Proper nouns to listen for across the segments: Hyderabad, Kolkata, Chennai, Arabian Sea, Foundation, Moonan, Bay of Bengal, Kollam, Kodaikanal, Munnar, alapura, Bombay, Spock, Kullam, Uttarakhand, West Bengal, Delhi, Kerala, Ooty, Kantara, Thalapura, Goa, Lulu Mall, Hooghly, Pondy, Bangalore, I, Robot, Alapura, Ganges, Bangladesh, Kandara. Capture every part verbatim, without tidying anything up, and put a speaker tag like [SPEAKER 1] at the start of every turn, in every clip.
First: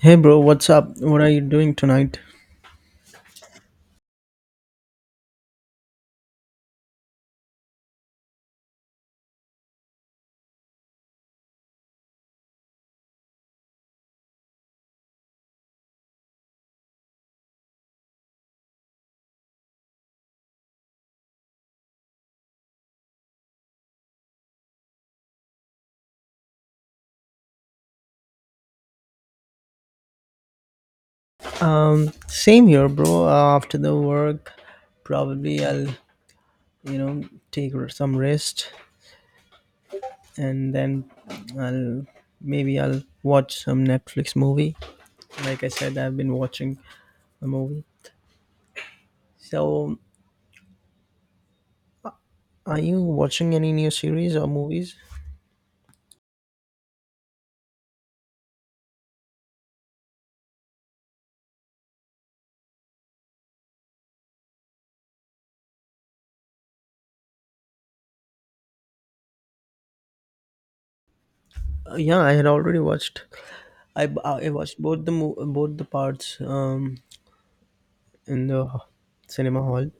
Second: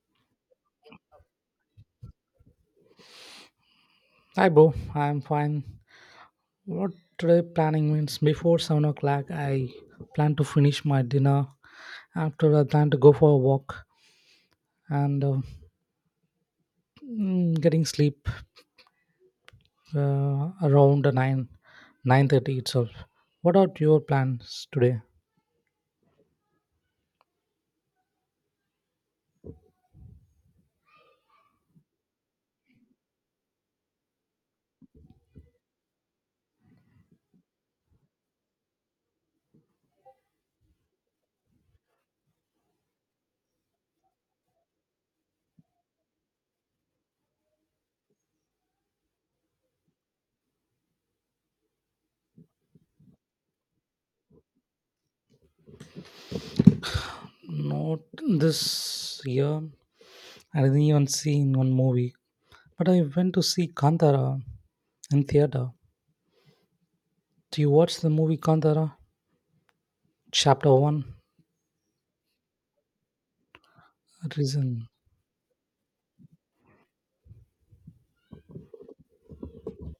[SPEAKER 1] Hey bro, what's up? What are you doing tonight?
[SPEAKER 2] Hi, bro. I'm fine. What today planning means before seven o'clock, I plan to finish my dinner. After, I plan to go for a walk and uh, mm, getting sleep uh, around nine nine thirty itself. What are your plans today?
[SPEAKER 1] Um, same here, bro. Uh, after the work, probably I'll, you know, take r- some rest, and then I'll maybe I'll watch some Netflix movie. Like I said, I've been watching a movie. So, are you watching any new series or movies?
[SPEAKER 2] Not this year. I didn't even see in one movie, but I went to see Kantara in theater. Do you watch the movie Kantara? Chapter one.
[SPEAKER 1] Uh, yeah, I had already watched. I, b- I watched
[SPEAKER 2] Reason.
[SPEAKER 1] both the mo- both the parts um in the cinema hall,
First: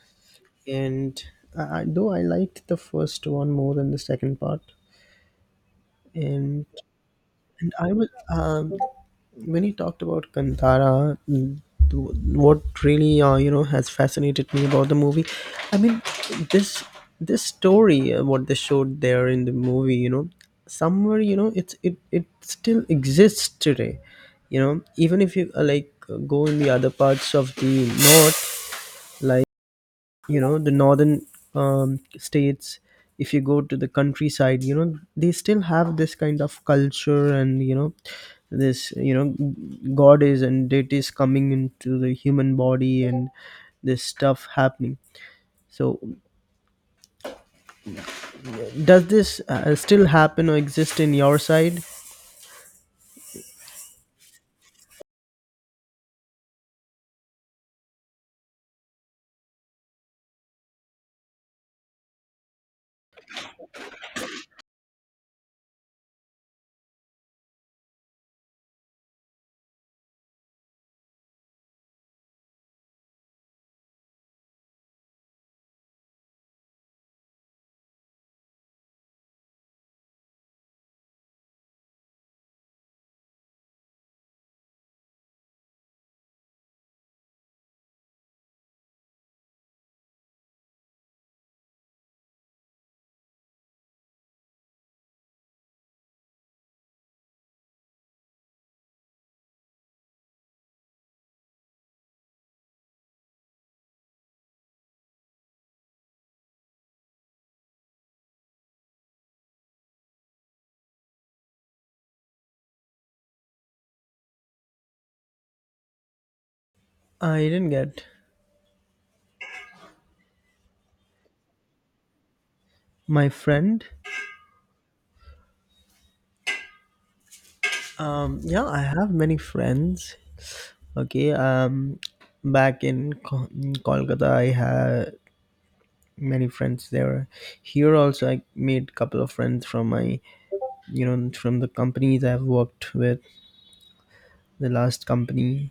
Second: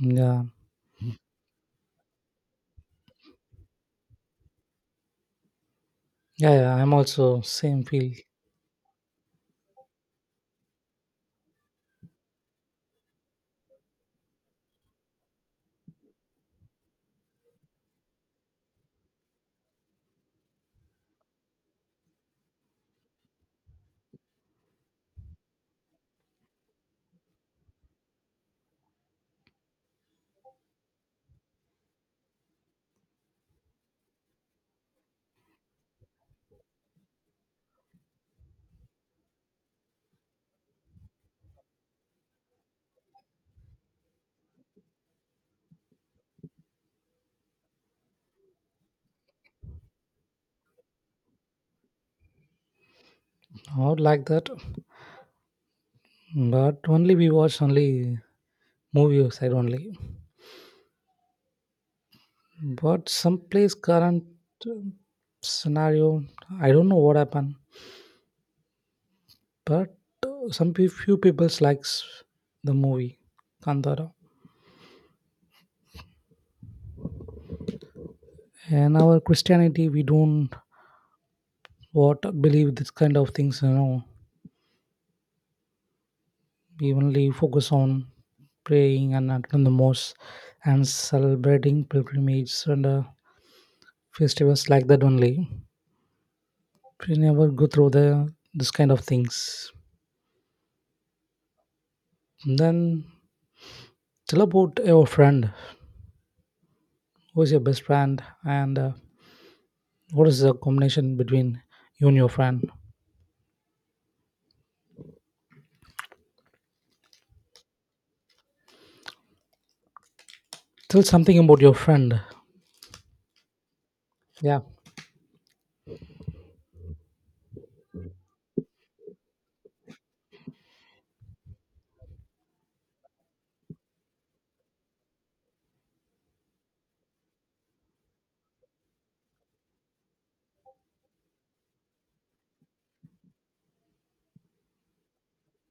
[SPEAKER 2] Yeah.
[SPEAKER 1] and I, though I liked the first one more than the second part,
[SPEAKER 2] Yeah,
[SPEAKER 1] and
[SPEAKER 2] yeah, I'm also
[SPEAKER 1] and
[SPEAKER 2] same
[SPEAKER 1] I was
[SPEAKER 2] field.
[SPEAKER 1] um, when you talked about Kantara, th- what really uh, you know has fascinated me about the movie. I mean, this this story, uh, what they showed there in the movie, you know, somewhere you know it's it it still exists today. You know, even if you uh, like uh, go in the other parts of the north, like you know the northern um, states, if you go to the countryside, you know they still have this kind of culture, and you know this you know god is, and deities coming into the human body, and this stuff happening. So does this uh, still happen or exist in your side?
[SPEAKER 2] Not like that, but only we watch only movie side only. But some place current um, scenario, I don't know what happened. But uh, some pe- few people likes the movie Kandara. And our Christianity, we don't what believe this kind of things. You know, we only focus on praying and attend the mosque and celebrating pilgrimage and uh, festivals like that only. We never go through the this kind of things. Then tell about your friend. Who is your best friend, and uh, what is the combination between you and your friend?
[SPEAKER 1] I didn't get.
[SPEAKER 2] Tell something about your friend.
[SPEAKER 1] My friend.
[SPEAKER 2] Yeah,
[SPEAKER 1] Um yeah, I have many friends. Okay. Um back in Ko- in Kolkata I had many friends there. Here also, I made couple of friends from my, you know, from the companies I've worked with, the last company.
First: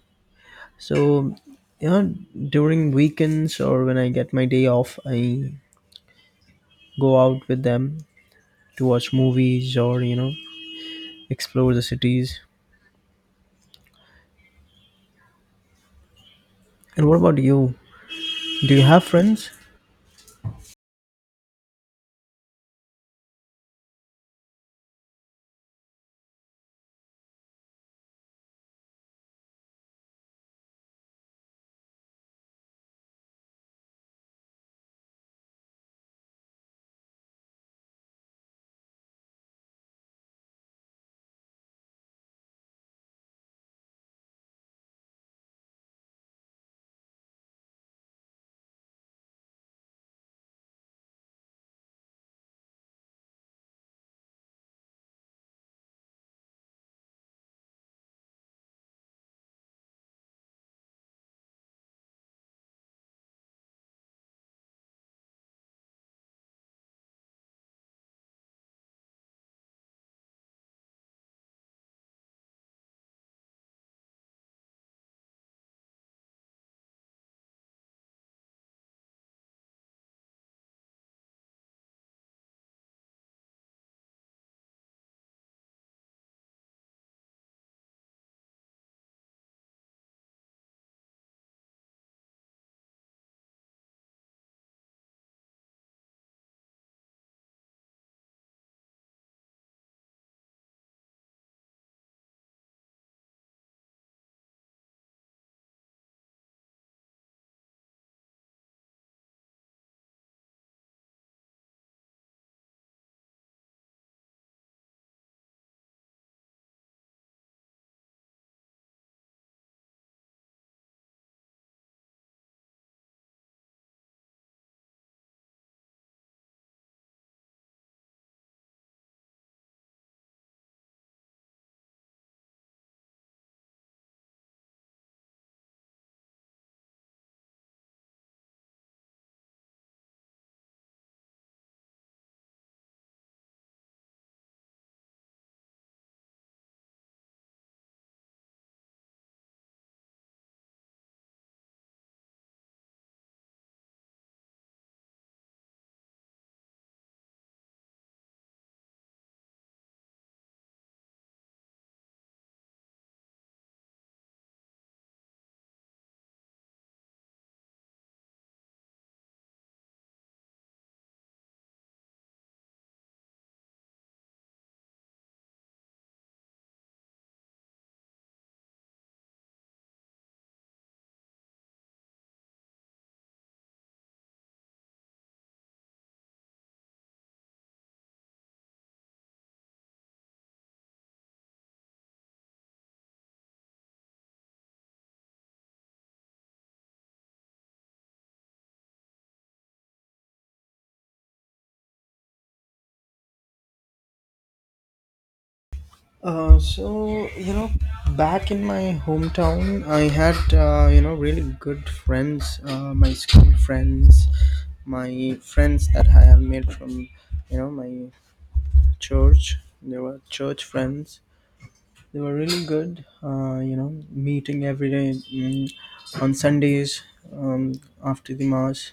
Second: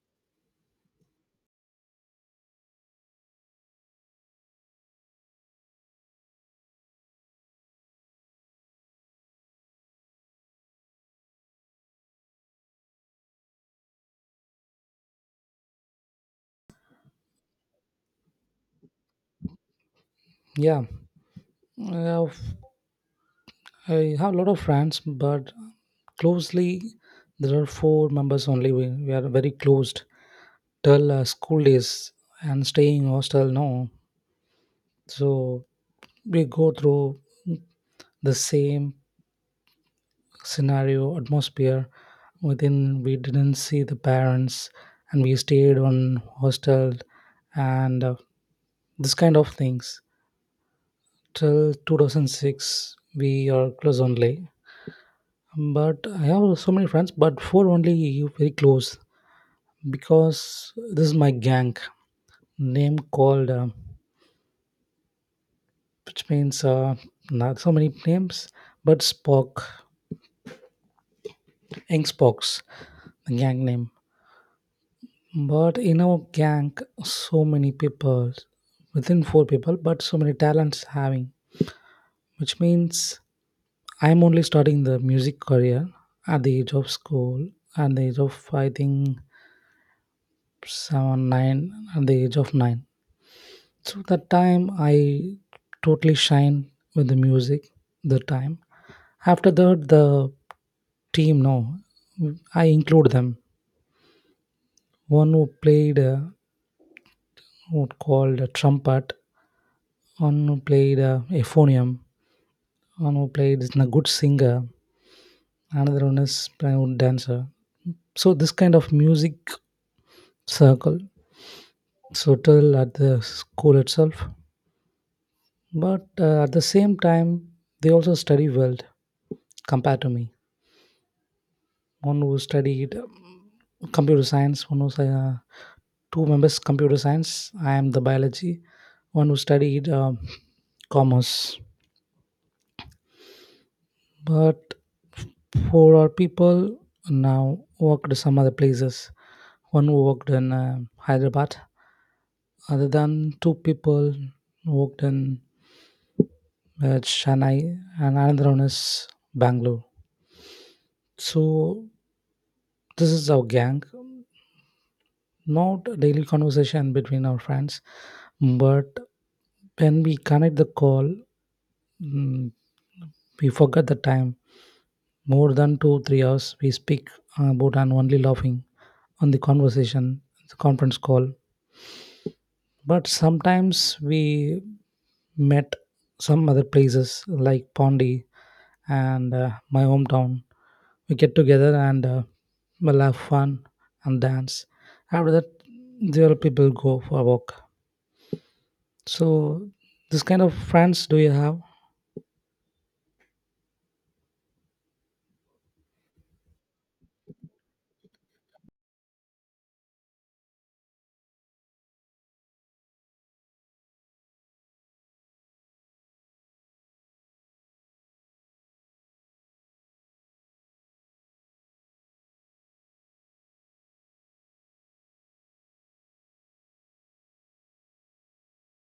[SPEAKER 1] So, you know, during weekends or when I get my day off, I go out with them to watch movies or, you know, explore the cities. And what about you? Do you have friends?
[SPEAKER 2] yeah. I have, I have a lot of friends, but closely there are four members only. We, we are very closed till uh, school days and staying hostel now. So we go through the same scenario, atmosphere. Within, we didn't see the parents, and we stayed on hostel, and uh, this kind of things. Till two thousand six, we are close only. But I have so many friends, but four only very close because this is my gang name called, uh, which means uh, not so many names, but Spock, Ink Spock's the gang name. But in our gang, so many people, within four people, but so many talents having, which means I'm only starting the music career at the age of school, at the age of I think seven, nine, at the age of nine. So that time I totally shine with the music. The time after that, the team no, I include them. One who played uh, what called a trumpet, one who played uh, euphonium, one who played is a good singer, another one is a good dancer. So this kind of music circle subtle at the school itself, but uh, at the same time they also study well compared to me. One who studied um, computer science, one who uh, two members computer science. I am the biology. One who studied um commerce. But for our people now worked some other places. One who worked in uh, Hyderabad, other than two people worked in uh, Chennai, and another one is Bangalore. So this is our gang. Not a daily conversation between our friends, but when we connect the call, Mm, we forget the time. More than two, three hours we speak about and only laughing on the conversation, the conference call. But sometimes we met some other places like Pondy, and uh, my hometown. We get together and uh, we'll have fun and dance. After that, the other people go for a walk. So, this kind of friends do you have?
[SPEAKER 1] Uh, so you know, back in my hometown, I had uh, you know really good friends, uh, my school friends, my friends that I have made from you know my church. They were church friends. They were really good. Uh, you know, meeting every day, mm, on Sundays, um, after the mass,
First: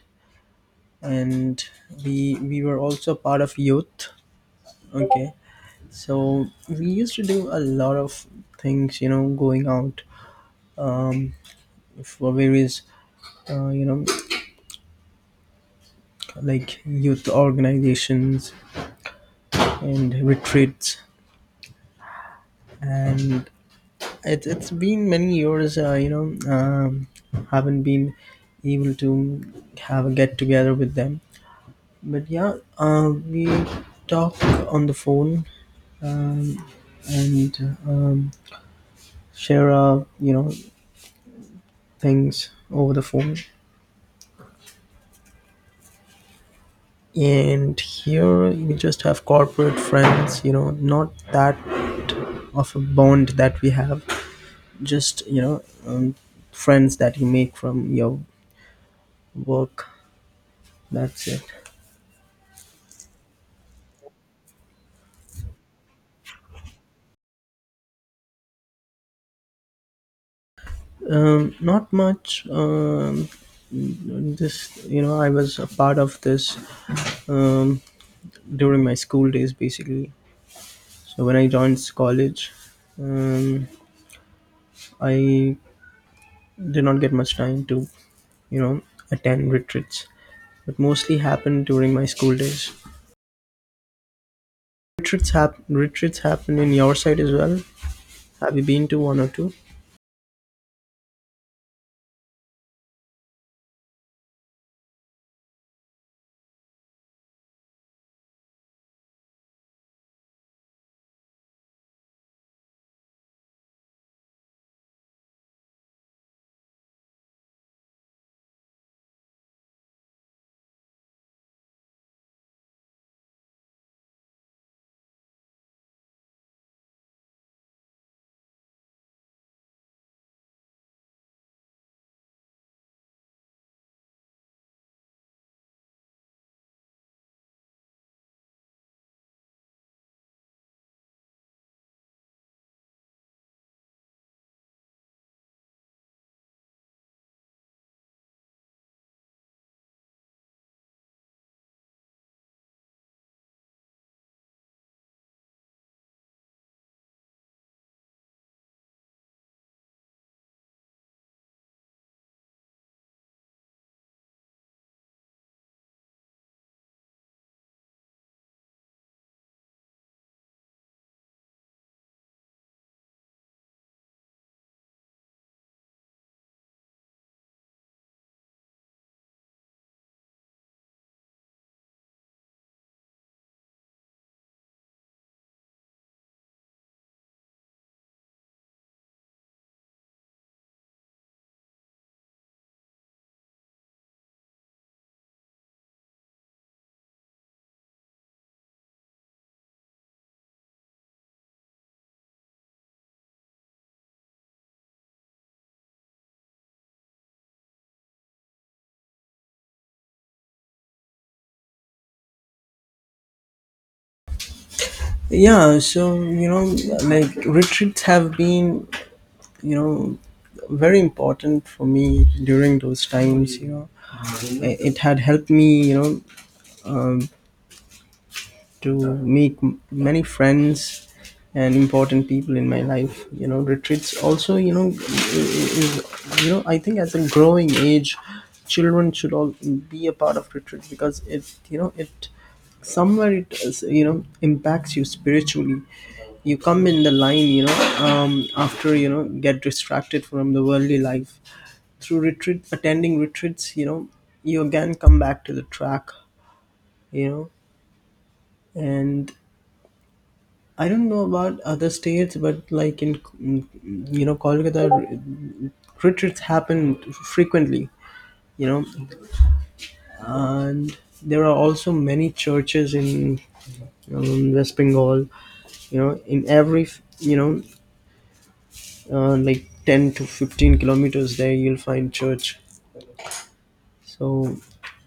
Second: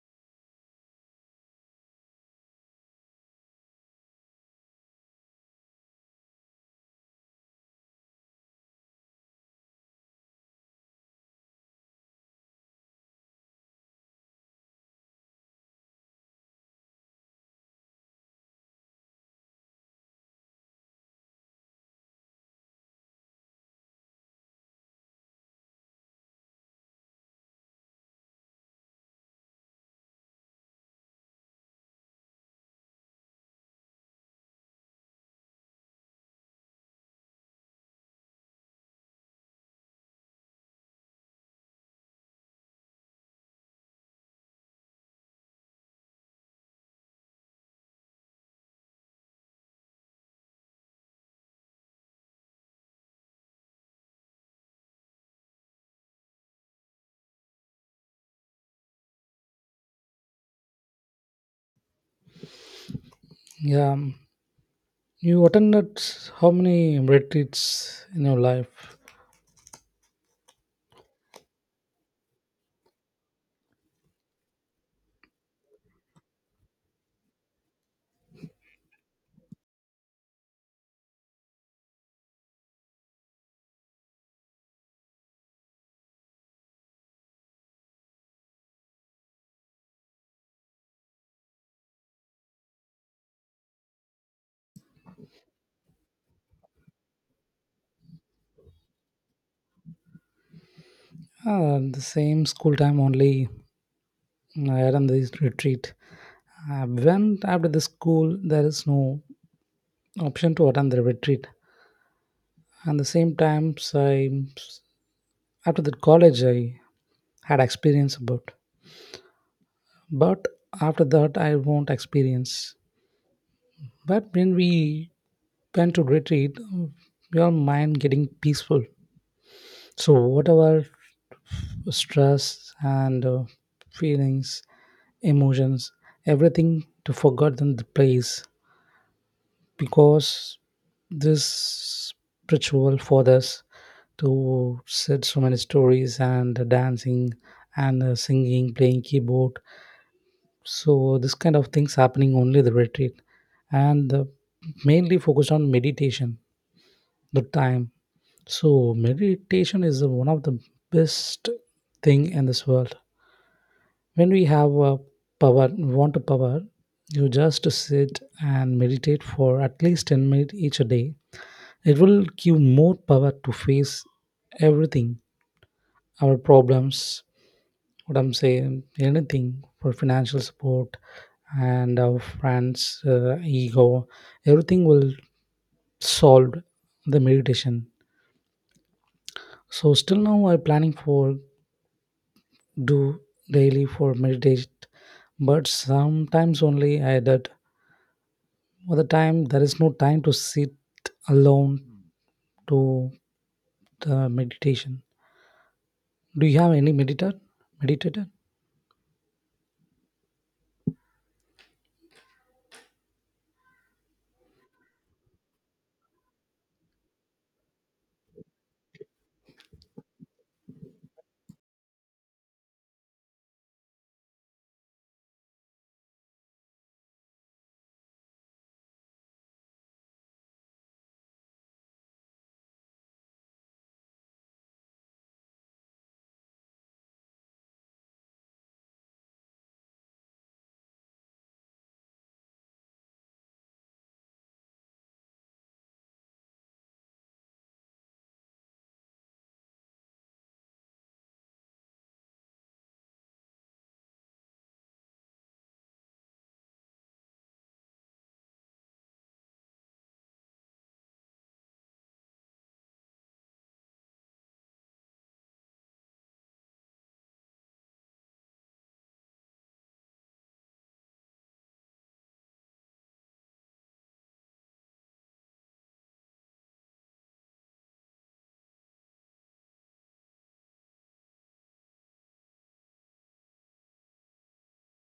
[SPEAKER 1] and we we were also part of youth. Okay, so we used to do a lot of things. You know, going out um, for various uh, you know like youth organizations and retreats, and it, it's been many years. uh, you know um, haven't been able to have a get together with them, but yeah, uh, we talk on the phone, um, and um, share our you know things over the phone. And here we just have corporate friends, you know not that of a bond that we have, just you know um, friends that you make from your work. That's it.
[SPEAKER 2] Yeah, um, you attended how many retreats in your life?
[SPEAKER 1] Um, not much. um, this you know I was a part of this um, during my school days basically. So when I joined college, um, I did not get much time to you know attend retreats, but mostly happened during my school days. Retreats happen. Retreats happen in your side as well. Have you been to one or two?
[SPEAKER 2] Uh, the same school time only. I attend this retreat. Uh, when after the school, there is no option to attend the retreat. And the same times, I after the college, I had experience about. But after that, I won't experience. But when we went to retreat, your mind getting peaceful. So whatever stress and uh, feelings emotions, everything to forgotten the place because this spiritual for us to set so many stories and dancing and uh, singing, playing keyboard. So this kind of things happening only the retreat and uh, mainly focused on meditation, the time. So meditation is one of the best thing in this world. When we have a power, want a power, you just sit and meditate for at least ten minutes each day. It will give more power to face everything, our problems, what I'm saying, anything, for financial support and our friends, uh, ego, everything will solve the meditation. So still now I'm planning for do daily for meditate, but sometimes only I did. All the time there is no time to sit alone to the meditation. Do you have any meditator meditator?
[SPEAKER 1] Yeah, so you know, like retreats have been, you know, very important for me during those times. You know, I- it had helped me, you know, to make m- many friends and important people in my life. You know retreats also, you know is, you know I think as a growing age children should all be a part of retreats, because, it you know it somewhere, it is, you know impacts you spiritually. You come in the line, you know um, after, you know get distracted from the worldly life, through retreat, attending retreats, you know you again come back to the track, you know and I don't know about other states, but like in you know Kolkata, retreats happen frequently. You know, and there are also many churches in um, West Bengal. You know, in every you know uh, like ten to fifteen kilometers there, you'll find church. So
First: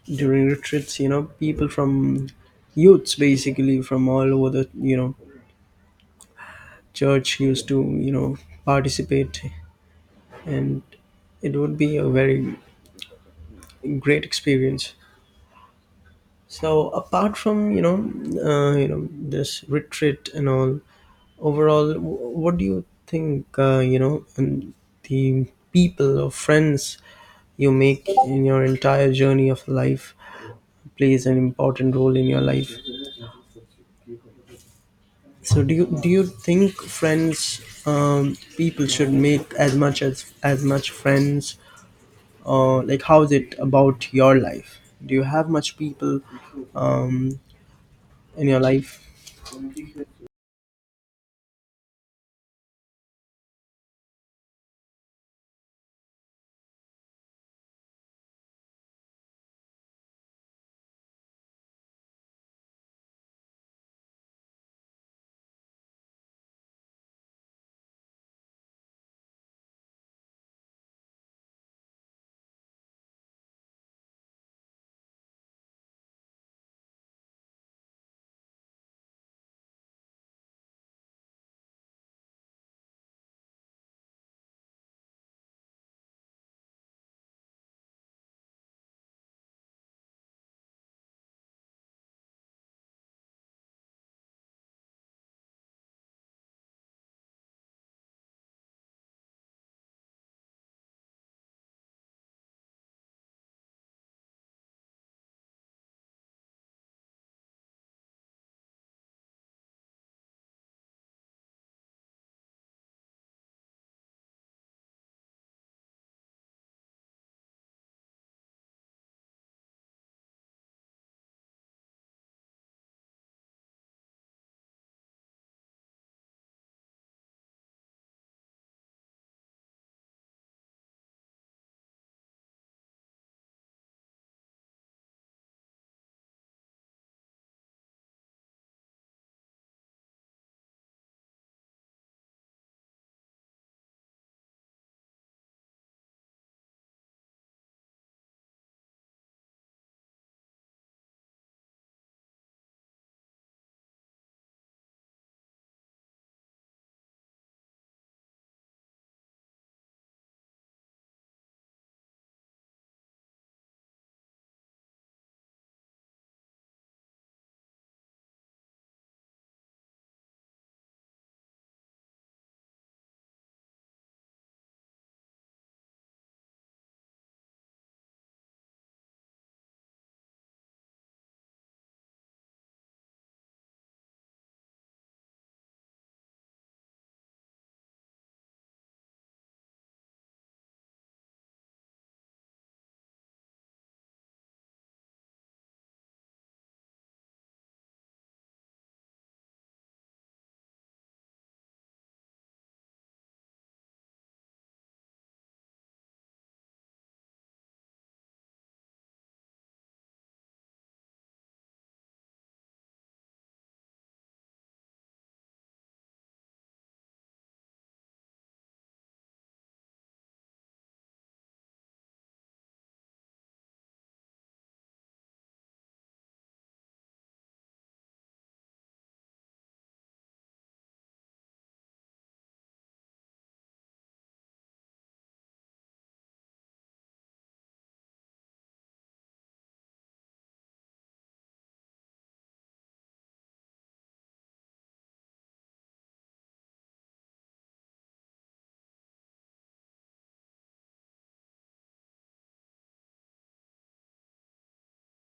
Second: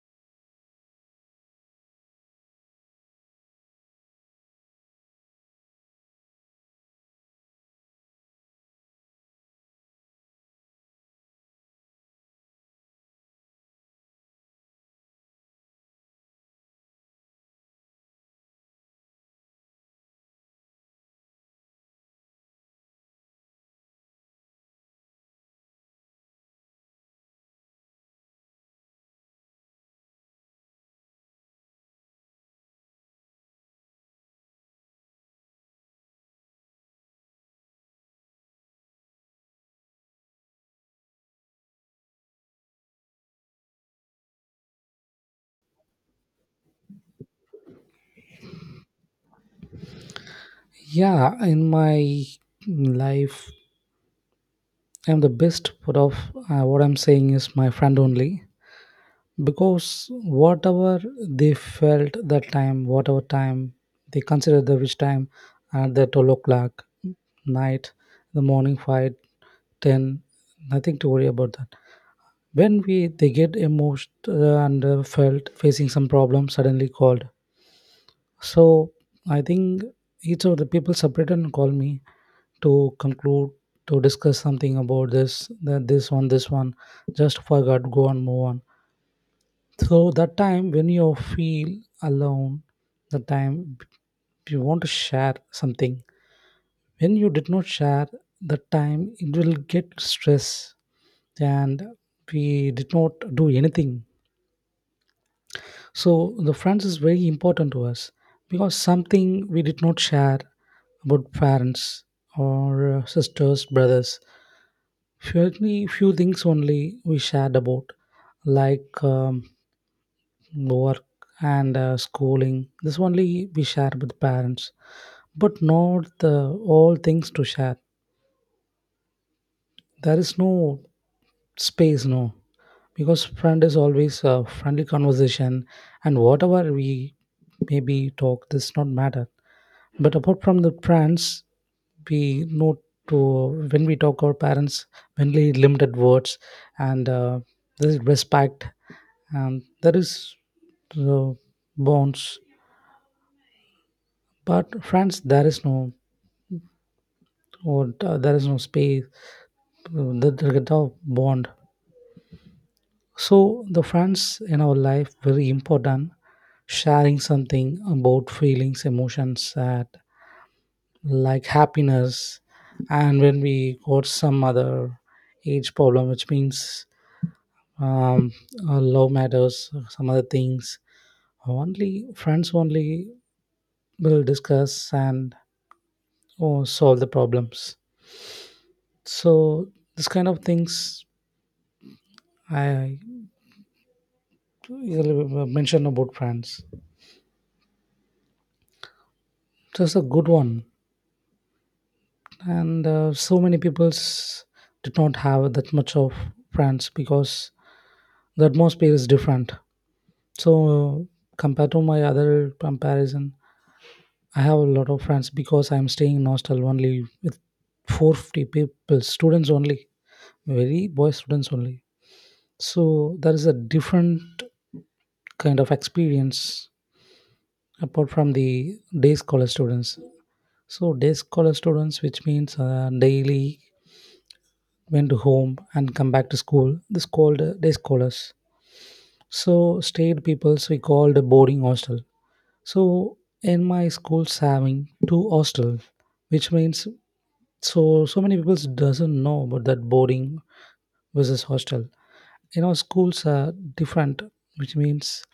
[SPEAKER 1] during retreats, you know, people from youths basically, from all over the you know church, used to you know participate, and it would be a very great experience. So apart from you know uh, you know this retreat and all, overall, wh- what do you think? uh, you know and the people or friends you make in your entire journey of life plays an important role in your life. So do you do you think friends, um, people should make as much as as much friends? Or like, how is it about your life? Do you have much people um, in your life?
[SPEAKER 2] Yeah, in my life, I'm the best. But of uh, what I'm saying is my friend only, because whatever they felt that time, whatever time they considered the which time, at the twelve o'clock night, the morning five ten, nothing to worry about that. When we they get emotional and uh, felt facing some problem suddenly called. So I think each of the people separated and called me to conclude, to discuss something about this, that this one this one, just forgot, go on, move on. So that time when you feel alone, the time you want to share something, when you did not share, the time it will get stress and we did not do anything. So the friends is very important to us because something we did not share about parents or uh, sisters, brothers. Few, Few things only we shared about, like um, work and uh, schooling. This only we share with parents, but not the all things to share. There is no space, no, because friend is always a friendly conversation, and whatever we maybe talk, this not matter. But apart from the parents, we know to when we talk our parents, mainly limited words and uh, there is respect and there is uh, bonds. But friends, there is no or uh, there is no space, uh, there there is no bond. So the friends in our life very important. Sharing something about feelings, emotions, sad, like happiness, and when we got some other age problem, which means um, uh, love matters, some other things, only friends only will discuss and oh, solve the problems. So this kind of things I usually mention about friends. So it's a good one, and uh, so many peoples did not have that much of friends because the atmosphere is different. So compared to my other comparison, I have a lot of friends because I'm staying in hostel only with four hundred fifty people, students only, very boy students only. So there is a different kind of experience apart from the day scholar students. So day scholar students, which means uh, daily went to home and come back to school. This called uh, day scholars. So stayed peoples we called boarding hostel. So in my schools having two hostels, which means so so many people doesn't know about that boarding versus hostel. You know, schools are different, which means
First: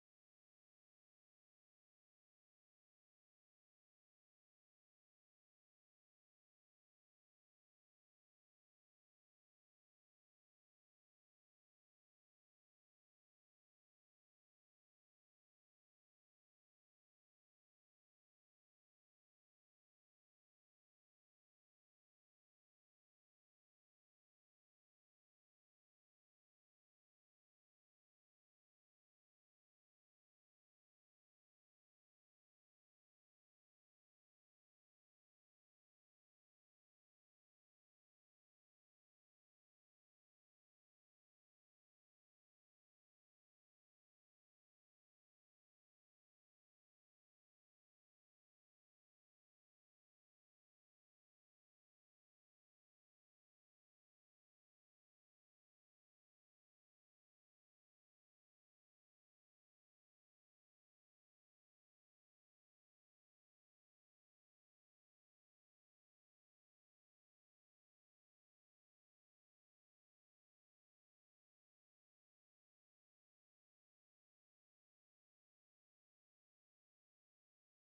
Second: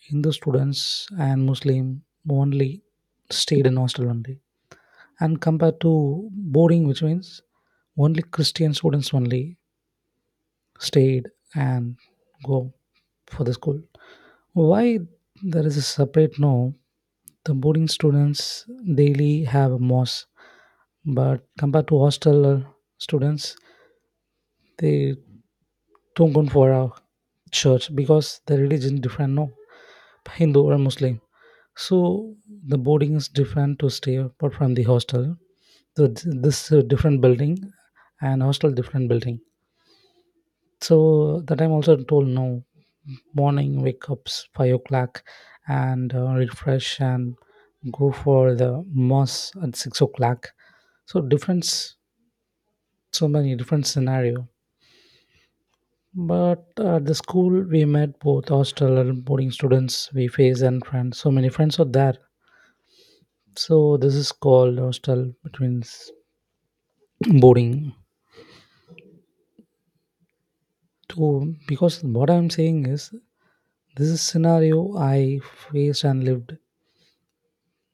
[SPEAKER 2] Hindu students and Muslim only stayed in hostel only, and compared to boarding, which means only Christian students only stayed and go for the school. Why there is a separate no? The boarding students daily have a mos, but compared to hostel uh, students, they don't go for a church because the religion different no, hindu or muslim. So the boarding is different to stay apart from the hostel. So th- this uh, different building and hostel different building. So that I'm also told no. Morning wake up five o'clock and uh, refresh and go for the mass at six o'clock. So difference, so many different scenario. But at the school we met both hostel and boarding students we face and friends. So many friends are there. So this is called hostel between s- boarding. So because what I'm saying is this is scenario I faced and lived,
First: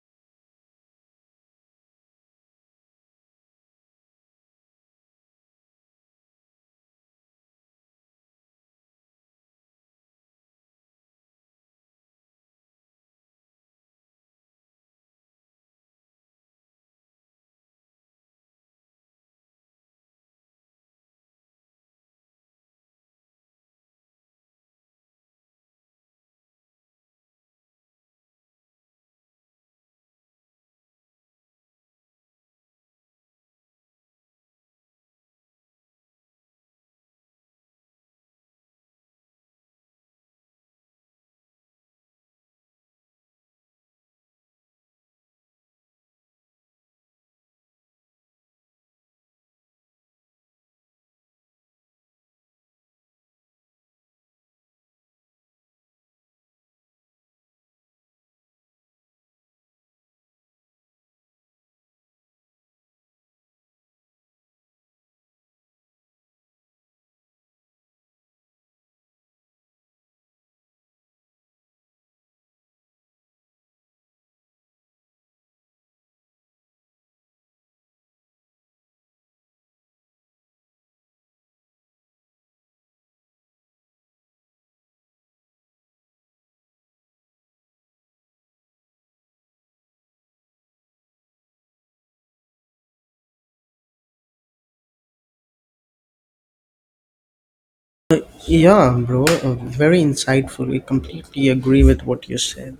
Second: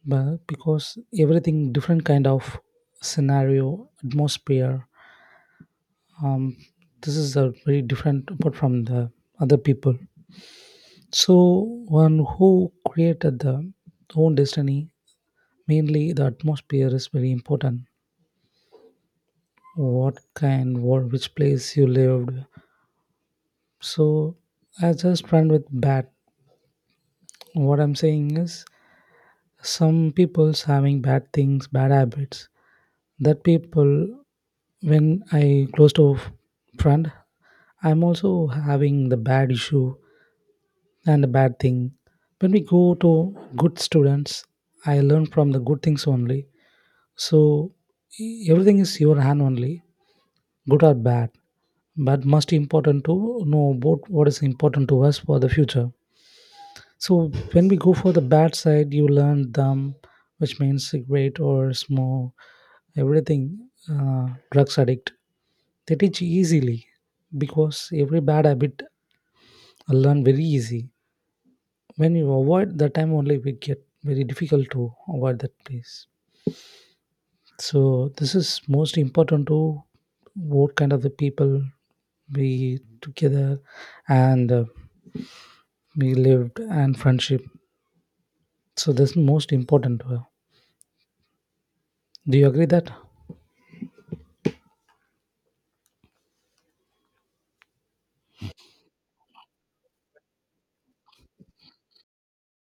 [SPEAKER 2] but because everything different kind of scenario atmosphere, um, this is a very different apart from the other people. So one who created the own destiny, mainly the atmosphere is very important, what kind what which place you lived. So I just run with bad, what I'm saying is, some people's having bad things bad habits, that people when I close to friend, I'm also having the bad issue and the bad thing. When we go to good students, I learn from the good things only. So e- everything is your hand only, good or bad. But most important to know about what is important to us for the future. So when we go for the bad side, you learn them, which means cigarette or smoke, everything, uh, drugs addict. They teach easily because every bad habit I learn very easy. When you avoid, that time only we get very difficult to avoid that place. So this is most important to what kind of the people we together and uh, we lived and friendship. So that's most important to. Do you agree that?
[SPEAKER 1] Yeah, bro, uh, very insightful. I completely agree with what you said.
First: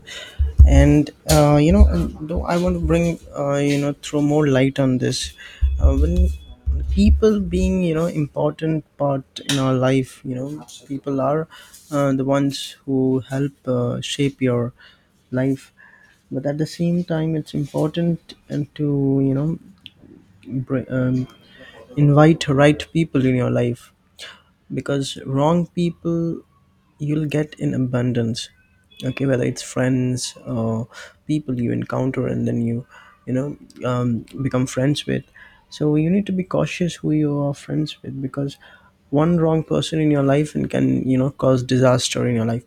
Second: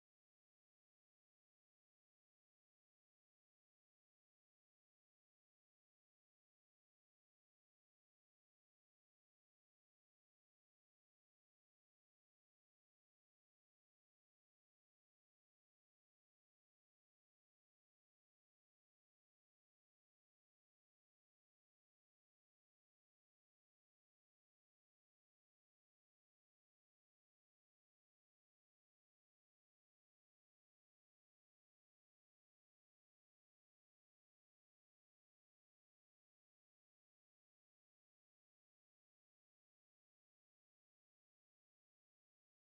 [SPEAKER 1] And, uh, you know, and though I want to bring, uh, you know throw more light on this, uh, when people being, you know important part in our life, you know, people are, uh, the ones who help, uh, shape your life. But at the same time, it's important and to you know br- um, invite right people in your life, because wrong people you'll get in abundance. Okay, whether it's friends or people you encounter, and then you you know um, become friends with. So you need to be cautious who you are friends with, because one wrong person in your life and can you know cause disaster in your life.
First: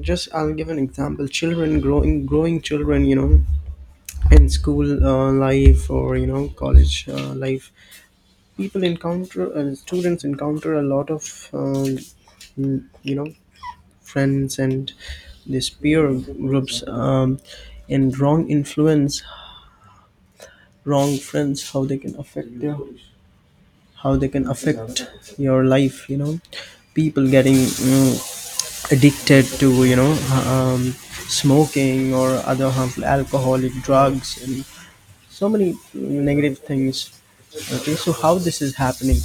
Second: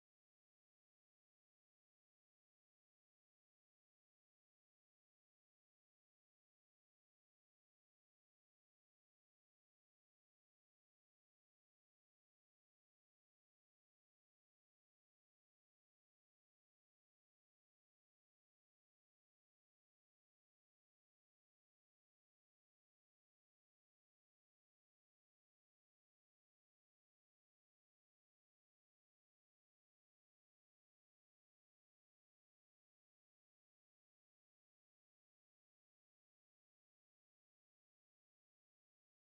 [SPEAKER 1] Just I'll give an example. Children, growing growing children, you know in school, uh, life, or you know college, uh, life, people encounter uh, students encounter a lot of, um, mm, you know friends. And these peer groups, um, and wrong influence, wrong friends, how they can affect their how they can affect your life, you know people getting, mm, addicted to, you know um, smoking or other harmful alcoholic drugs, and so many, mm, negative things. Okay, so how this is happening?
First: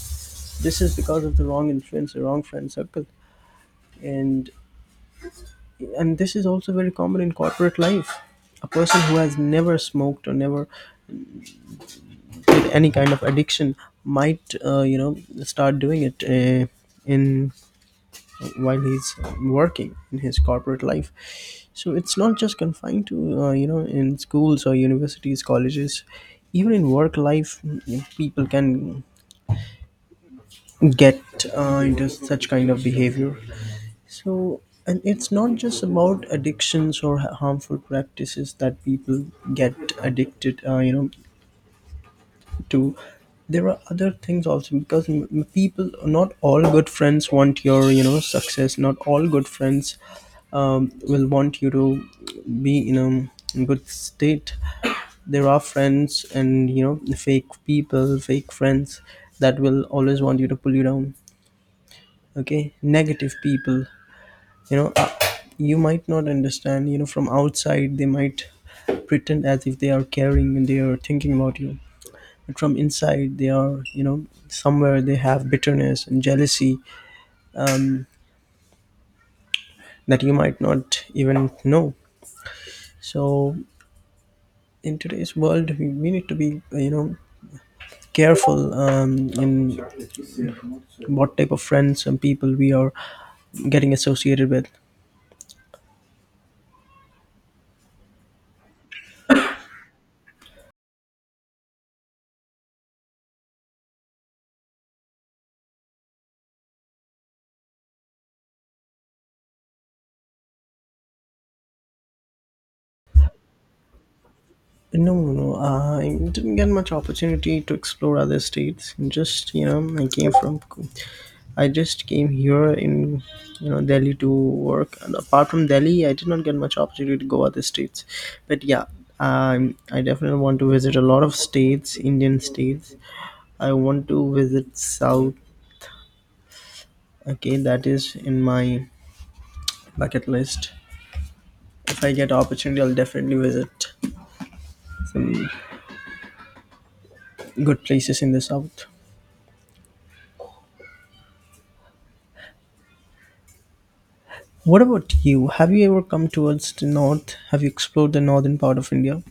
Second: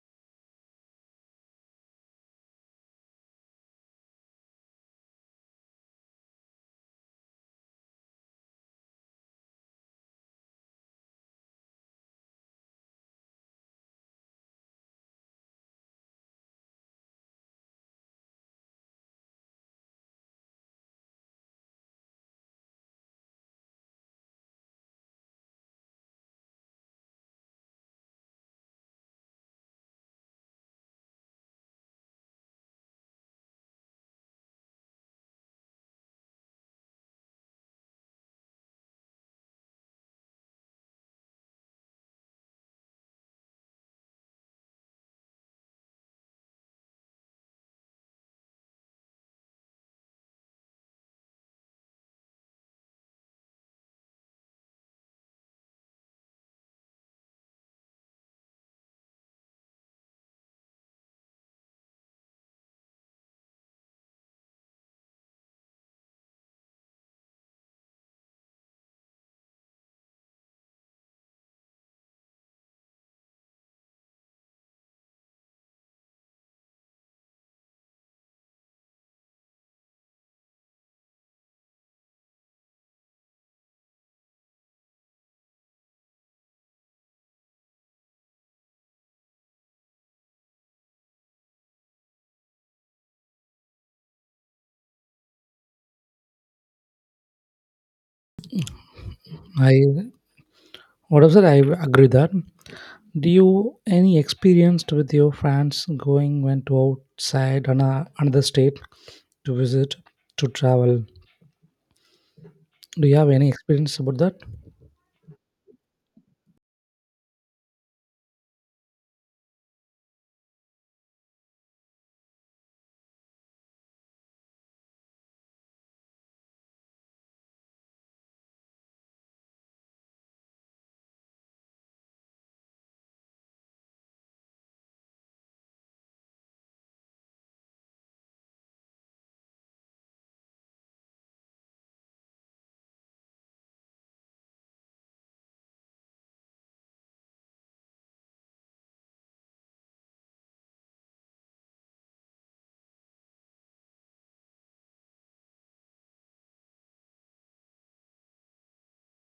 [SPEAKER 1] This is because of the wrong influence, the wrong friend circle. And and this is also very common in corporate life. A person who has never smoked or never did any kind of addiction might, uh, you know start doing it, uh, in while he's working in his corporate life. So it's not just confined to, uh, you know in schools or universities, colleges. Even in work life, you know, people can get, uh, into such kind of behavior. So, and it's not just about addictions or ha- harmful practices that people get addicted, uh, you know, to. There are other things also, because m- m- people, not all good friends want your, you know, success. Not all good friends, um, will want you to be in a good state. There are friends and, you know, fake people, fake friends that will always want you to pull you down. Okay, negative people, you know uh, you might not understand, you know from outside they might pretend as if they are caring and they are thinking about you, but from inside they are, you know somewhere they have bitterness and jealousy that you might not even know. So in today's world, we, we need to be, you know careful, um, in what type of friends and people we are getting associated with.
[SPEAKER 2] I what else I agree that. Do you any experienced with your friends going went to outside on a, another state to visit, to travel? Do you have any experience about that?
[SPEAKER 1] No, no, no. Uh, I didn't get much opportunity to explore other states. Just, you know, I came from. I just came here in you know Delhi to work. And apart from Delhi, I did not get much opportunity to go other states. But yeah, um, I definitely want to visit a lot of states, Indian states. I want to visit South. Okay, that is in my bucket list. If I get opportunity, I'll definitely visit some good places in the South. What about you? Have you ever come towards the north? Have you explored the northern part of India?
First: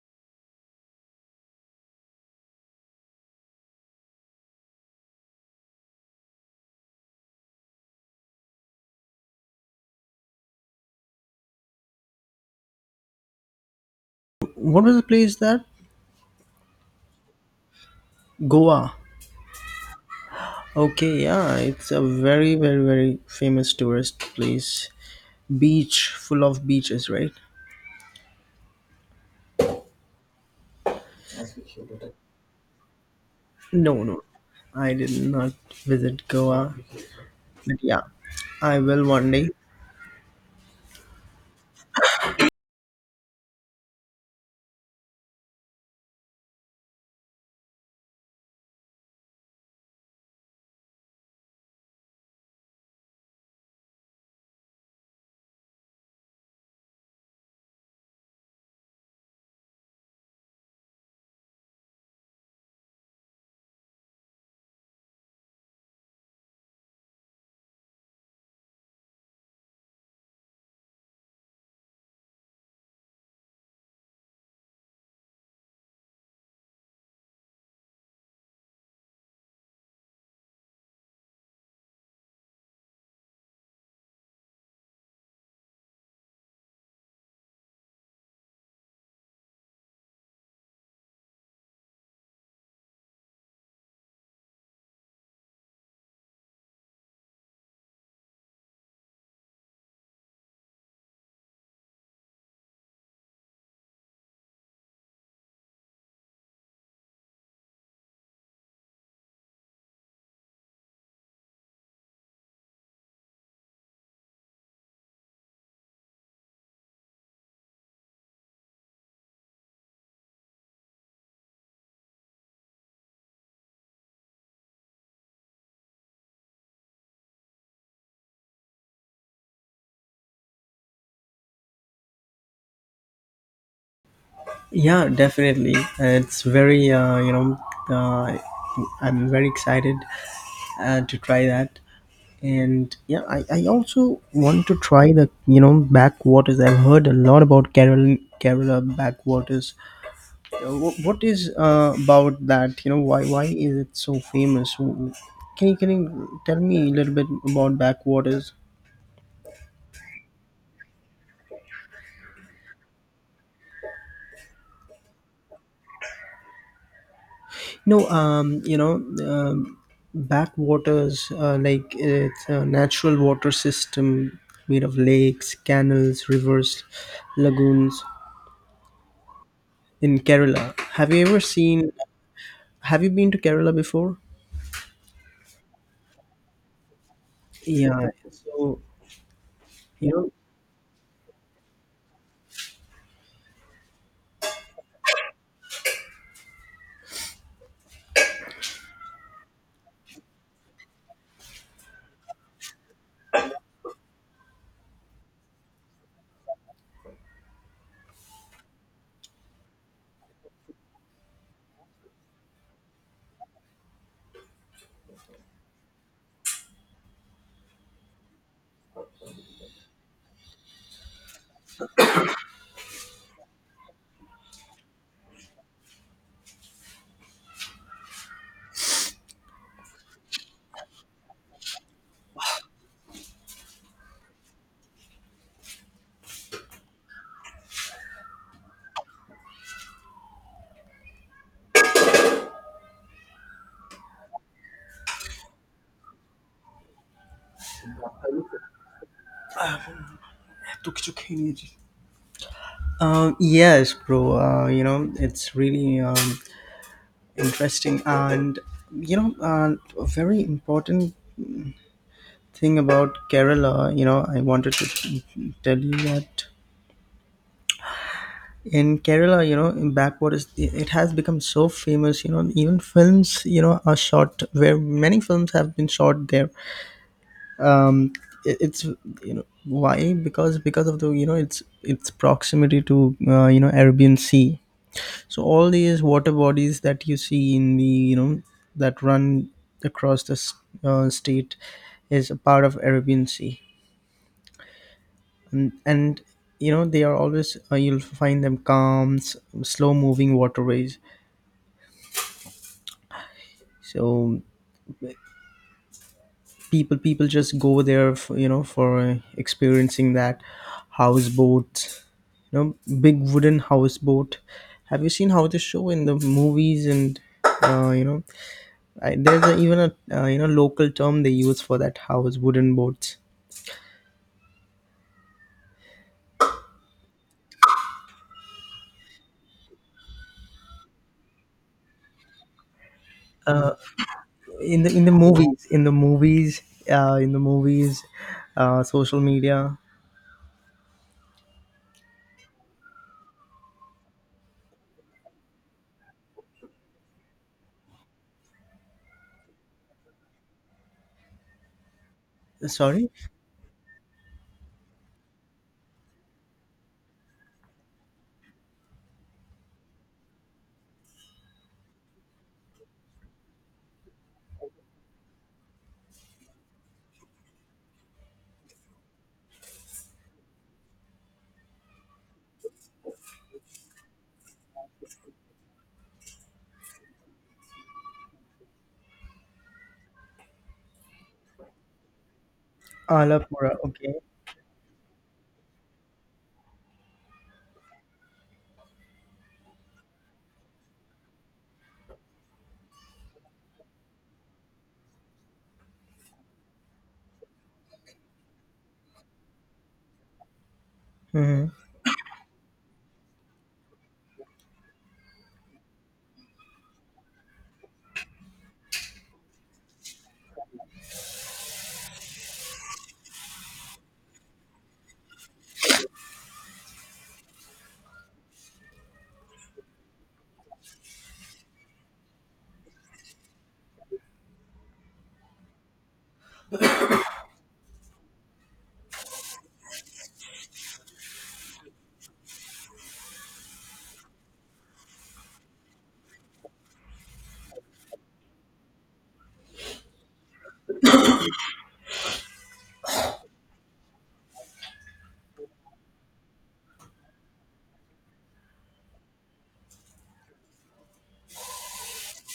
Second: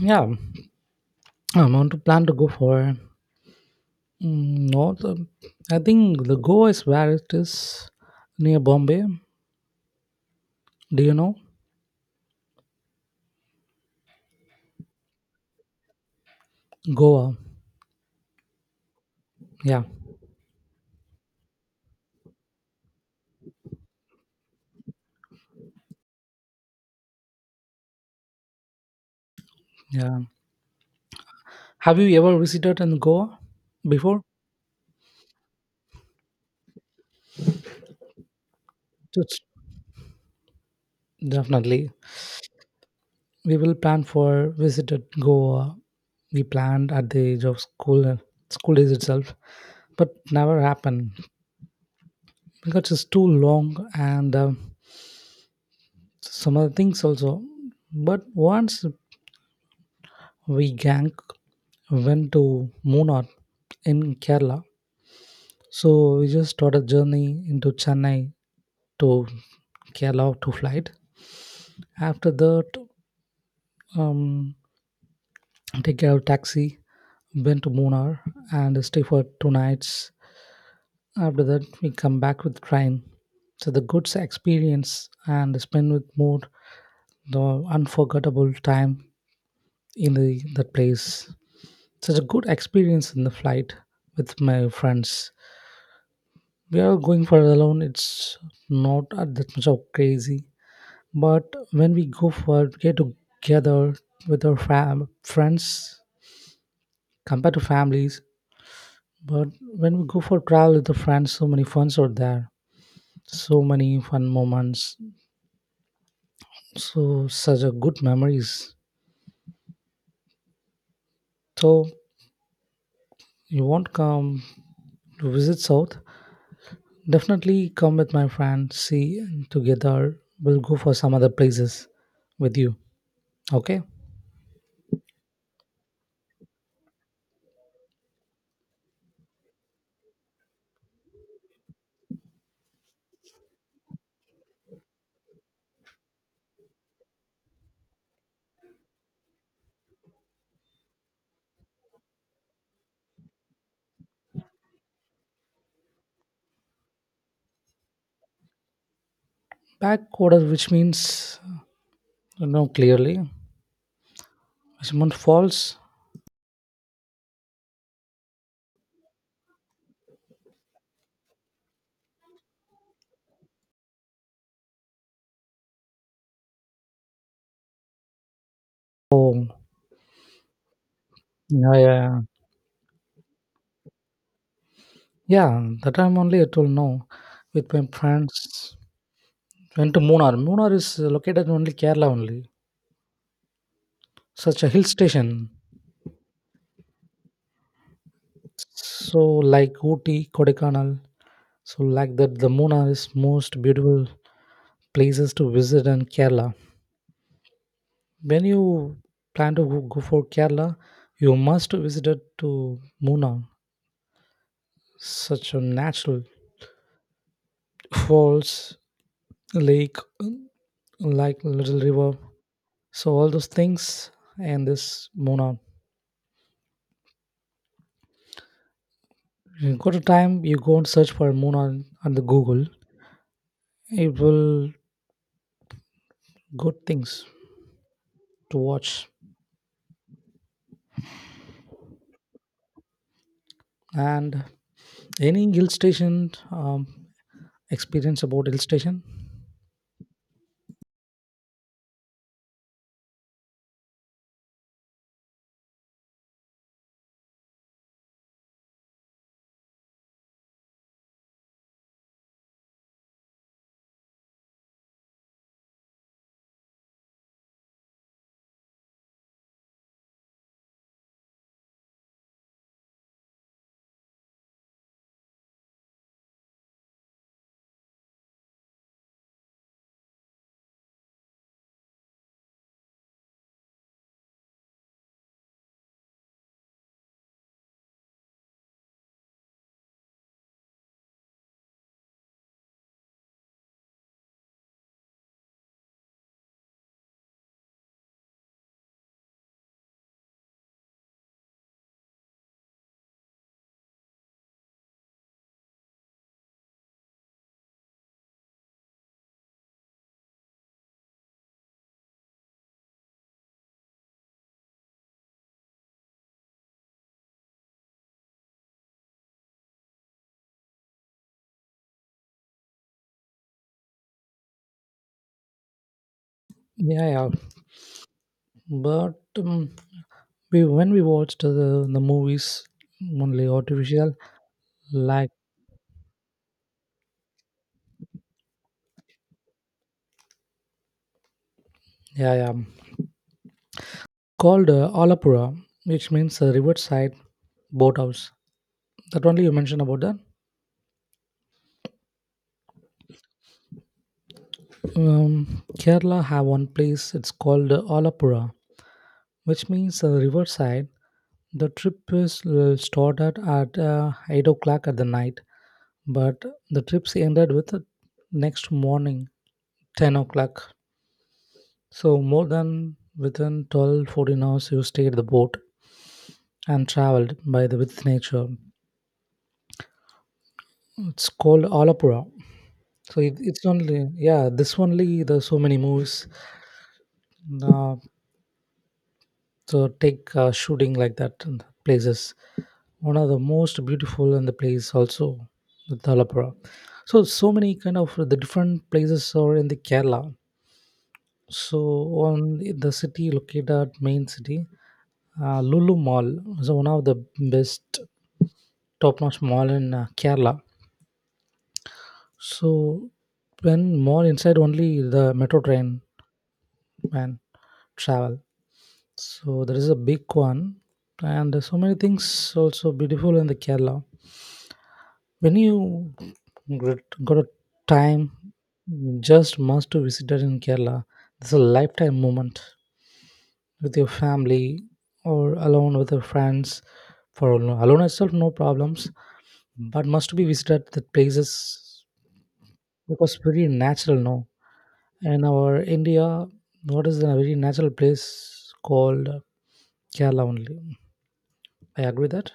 [SPEAKER 2] Yeah, I want to plan to go for mm, no. The, I think the Goa is where it is near Bombay. Do you know
[SPEAKER 1] What was the place that?
[SPEAKER 2] Goa?
[SPEAKER 1] Goa.
[SPEAKER 2] Yeah,
[SPEAKER 1] Okay, yeah, it's a very, very, very famous tourist place. Beach, full of beaches, right?
[SPEAKER 2] yeah. Have you ever visited in Goa
[SPEAKER 1] No, no,
[SPEAKER 2] before?
[SPEAKER 1] I did not visit Goa, but yeah, I will one
[SPEAKER 2] Just-
[SPEAKER 1] day.
[SPEAKER 2] Definitely. We will plan for visited Goa. We planned at the age of school uh, school days itself, but never happened because it's too long and uh, some other things also. But once we gang went to Munnar in Kerala. So we just started journey into Chennai to Kerala to flight. After that, um, take our taxi, went to Munnar and stay for two nights. After that, we come back with train. So the good experience and spend with more the unforgettable time in the that place. Such a good experience in the flight with my friends. We are going for it alone, it's not uh, that much of crazy, but when we go for get together with our fam friends compared to families, but when we go for travel with the friends, so many funs are there, so many fun moments, so such a good memories. So you won't come to visit south, definitely come with my friend. See, together we'll go for some other places with you, okay.
[SPEAKER 1] Yeah, definitely. It's very, uh, you know, uh, I'm very excited, uh, to try that. And yeah, i, I also want to try the you know backwaters. I've heard a lot about Kerala, Kerala backwaters. Uh, wh- what is, uh, about that? you know why why is it so famous? Wh- can you can you tell me a little bit about backwaters?
[SPEAKER 2] Back order, which means no, clearly. Someone falls.
[SPEAKER 1] No, um you know um, backwaters, uh, like, it's a natural water system made of lakes, canals, rivers, lagoons
[SPEAKER 2] Oh,
[SPEAKER 1] in Kerala. Have you ever
[SPEAKER 2] yeah, yeah.
[SPEAKER 1] seen?
[SPEAKER 2] Yeah,
[SPEAKER 1] Have you been to Kerala before?
[SPEAKER 2] yeah, that time only I told no. With my
[SPEAKER 1] Yeah.
[SPEAKER 2] friends,
[SPEAKER 1] So,
[SPEAKER 2] went to
[SPEAKER 1] you know,
[SPEAKER 2] Munnar. Munnar is located only Kerala only. Such a hill station. So like Ooty, Kodaikanal. So like that, the Munnar is most beautiful places to visit in Kerala. When you plan to go go for Kerala, you must visit it to Munnar. Such a natural falls, lake, like Little River. So all those things and this Mona on. You go to time, you go and search for Mona on the Google. It will good things to watch. And any hill station um, experience about hill station?
[SPEAKER 1] um, yes, bro. Uh, you know, it's really, um, interesting. And, you know, uh, a very important thing about Kerala. You know, I wanted to tell you that in Kerala, you know, in backwaters, it it has become so famous. You know, even films, you know, are shot, where many films have been shot there. um it, it's you know why, because because of the, you know it's it's proximity to uh, you know Arabian Sea. So all these water bodies that you see in the you know that run across the s- uh, state is a part of Arabian Sea. And, and you know they are always, uh, you'll find them calm, s- slow moving waterways. So people people just go there for, you know for uh, experiencing that houseboat, you know big wooden houseboat. Have you seen how they show in the movies? And uh, you know I, there's a, even a, uh, you know local term they use for that house wooden boats
[SPEAKER 2] Yeah, yeah. But um, we when we watched the the movies only artificial,
[SPEAKER 1] in the in the
[SPEAKER 2] like,
[SPEAKER 1] movies, in the movies uh, in the movies uh, social media.
[SPEAKER 2] yeah, yeah, um, called uh, Alapura, which means uh, riverside boathouse. That only you mentioned about that.
[SPEAKER 1] Sorry.
[SPEAKER 2] Um, Kerala have one place. It's called uh, Alapura, which means uh, riverside. The trip is uh, started at uh, eight o'clock at the night, but the trips ended with uh, next morning ten o'clock. So more than within twelve, fourteen hours, you stayed the boat and traveled by the with nature. It's called Alapura. So it, it's
[SPEAKER 1] Alapura,
[SPEAKER 2] only,
[SPEAKER 1] okay.
[SPEAKER 2] yeah, this only there's so many movies. Uh, So take uh, shooting like that in places. One of the most beautiful and the place also the Thalapura. So so many kind of the different places are in the Kerala.
[SPEAKER 1] Mhm.
[SPEAKER 2] So on the city located at main city, uh, Lulu Mall is one of the best top-notch mall in uh, Kerala. So when mall inside only the metro train and travel. So there is a big one, and there's so many things also beautiful in the Kerala. When you got got a time, you just must to visit it in Kerala. It's a lifetime moment with your family or alone with your friends. For alone alone itself, no problems, but must be visited the places, because very natural no, in our India, what is a very natural place called Kerala only. I agree that.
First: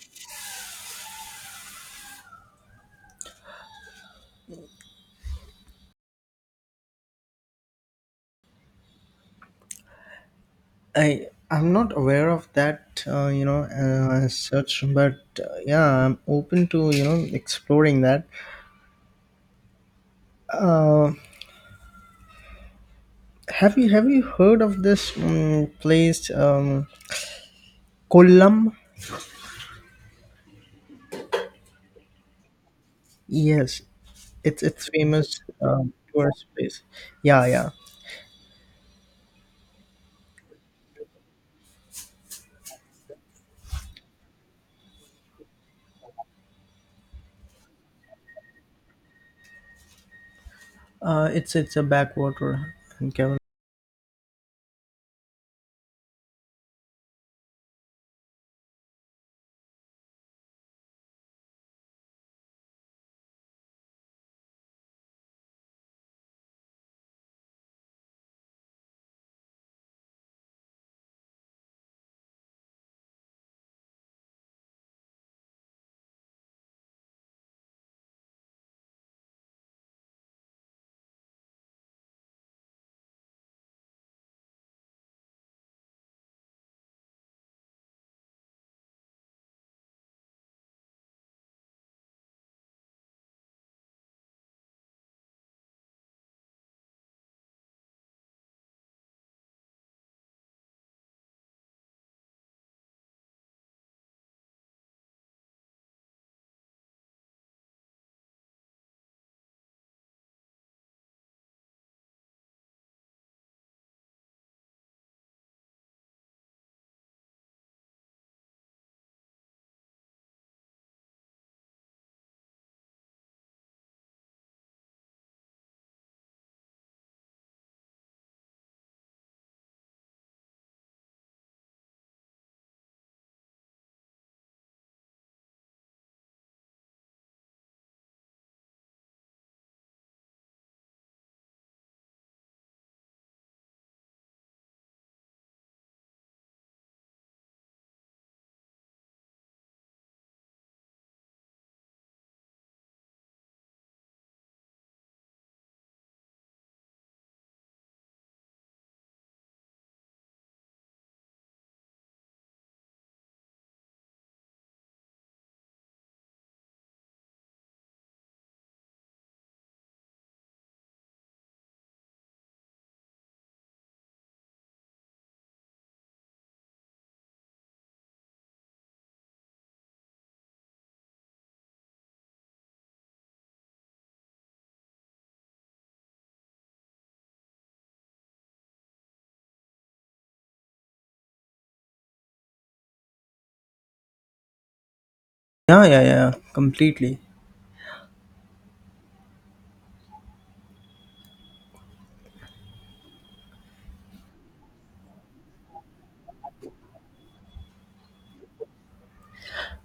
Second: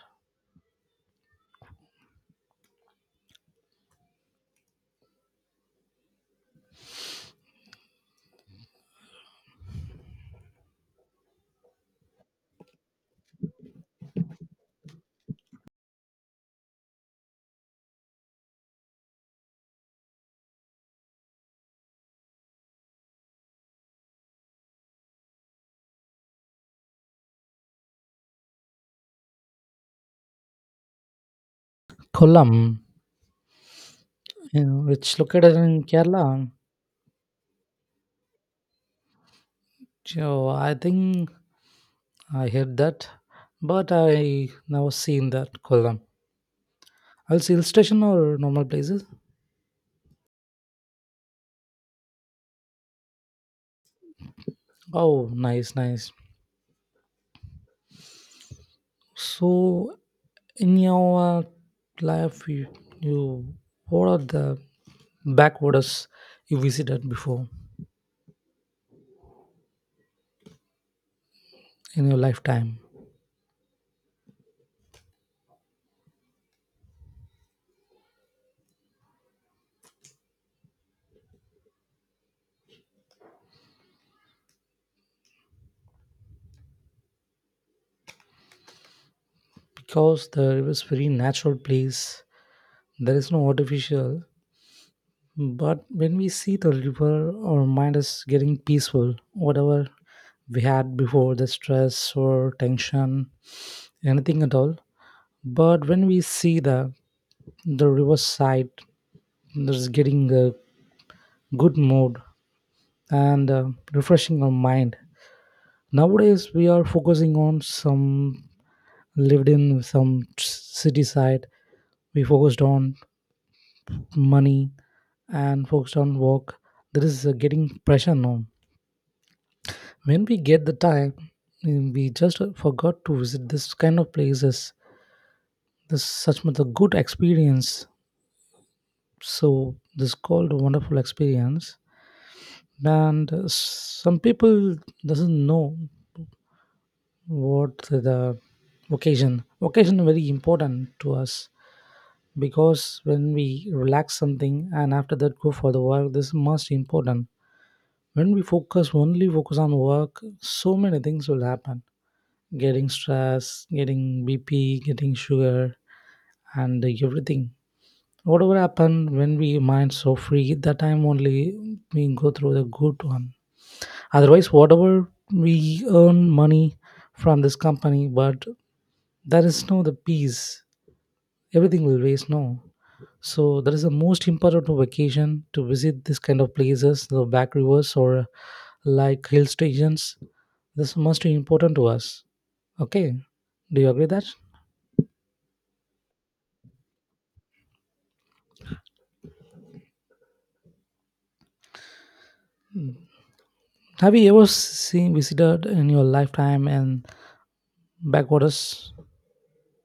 [SPEAKER 1] I I'm not aware of that, uh, you know, uh, as such. But uh, yeah, I'm open to you know exploring that. Have you have you heard of this um, place, um, Kollam?
[SPEAKER 2] Kollam,
[SPEAKER 1] Yes, it's
[SPEAKER 2] you know,
[SPEAKER 1] it's
[SPEAKER 2] which
[SPEAKER 1] famous,
[SPEAKER 2] located in
[SPEAKER 1] um, tourist
[SPEAKER 2] Kerala.
[SPEAKER 1] place. Yeah, yeah.
[SPEAKER 2] So I think I heard that, but I never seen that Kollam. I'll see illustration or normal places.
[SPEAKER 1] Uh, it's it's a backwater in Kerala.
[SPEAKER 2] Oh, nice, nice. So, in your life, you, you what are the backwaters you visited before in your lifetime? Because the river is very natural place. There is no artificial. But when we see the river, our mind is getting peaceful. Whatever we had before, the stress or tension, anything at all. But when we see the the riverside, there's getting a good mood and uh, refreshing our mind. Nowadays, we are focusing on some lived in some t- city side. We focused on money and focused on work. There is uh, getting pressure now. When we get the time, mm, we just uh, forgot to visit this kind of places. This such much a good experience. So this called a wonderful experience. And uh, some people doesn't know what's the occasion? Occasion very important to us because when we relax something and after that go for the work, this is most important. When we focus only focus on work, so many things will happen. Getting stress, getting B P, getting sugar, and everything. Whatever happen when we mind so free, that time only we go through the good one. Otherwise, whatever we earn money from this company, but there is no the peace, everything will waste no. So that is the most important vacation to visit this kind of places, the back rivers or like hill stations. This must be important to us, okay. Do you agree that?
[SPEAKER 1] Yeah, yeah, yeah. Completely.
[SPEAKER 2] Have you ever seen visited in your lifetime and backwaters?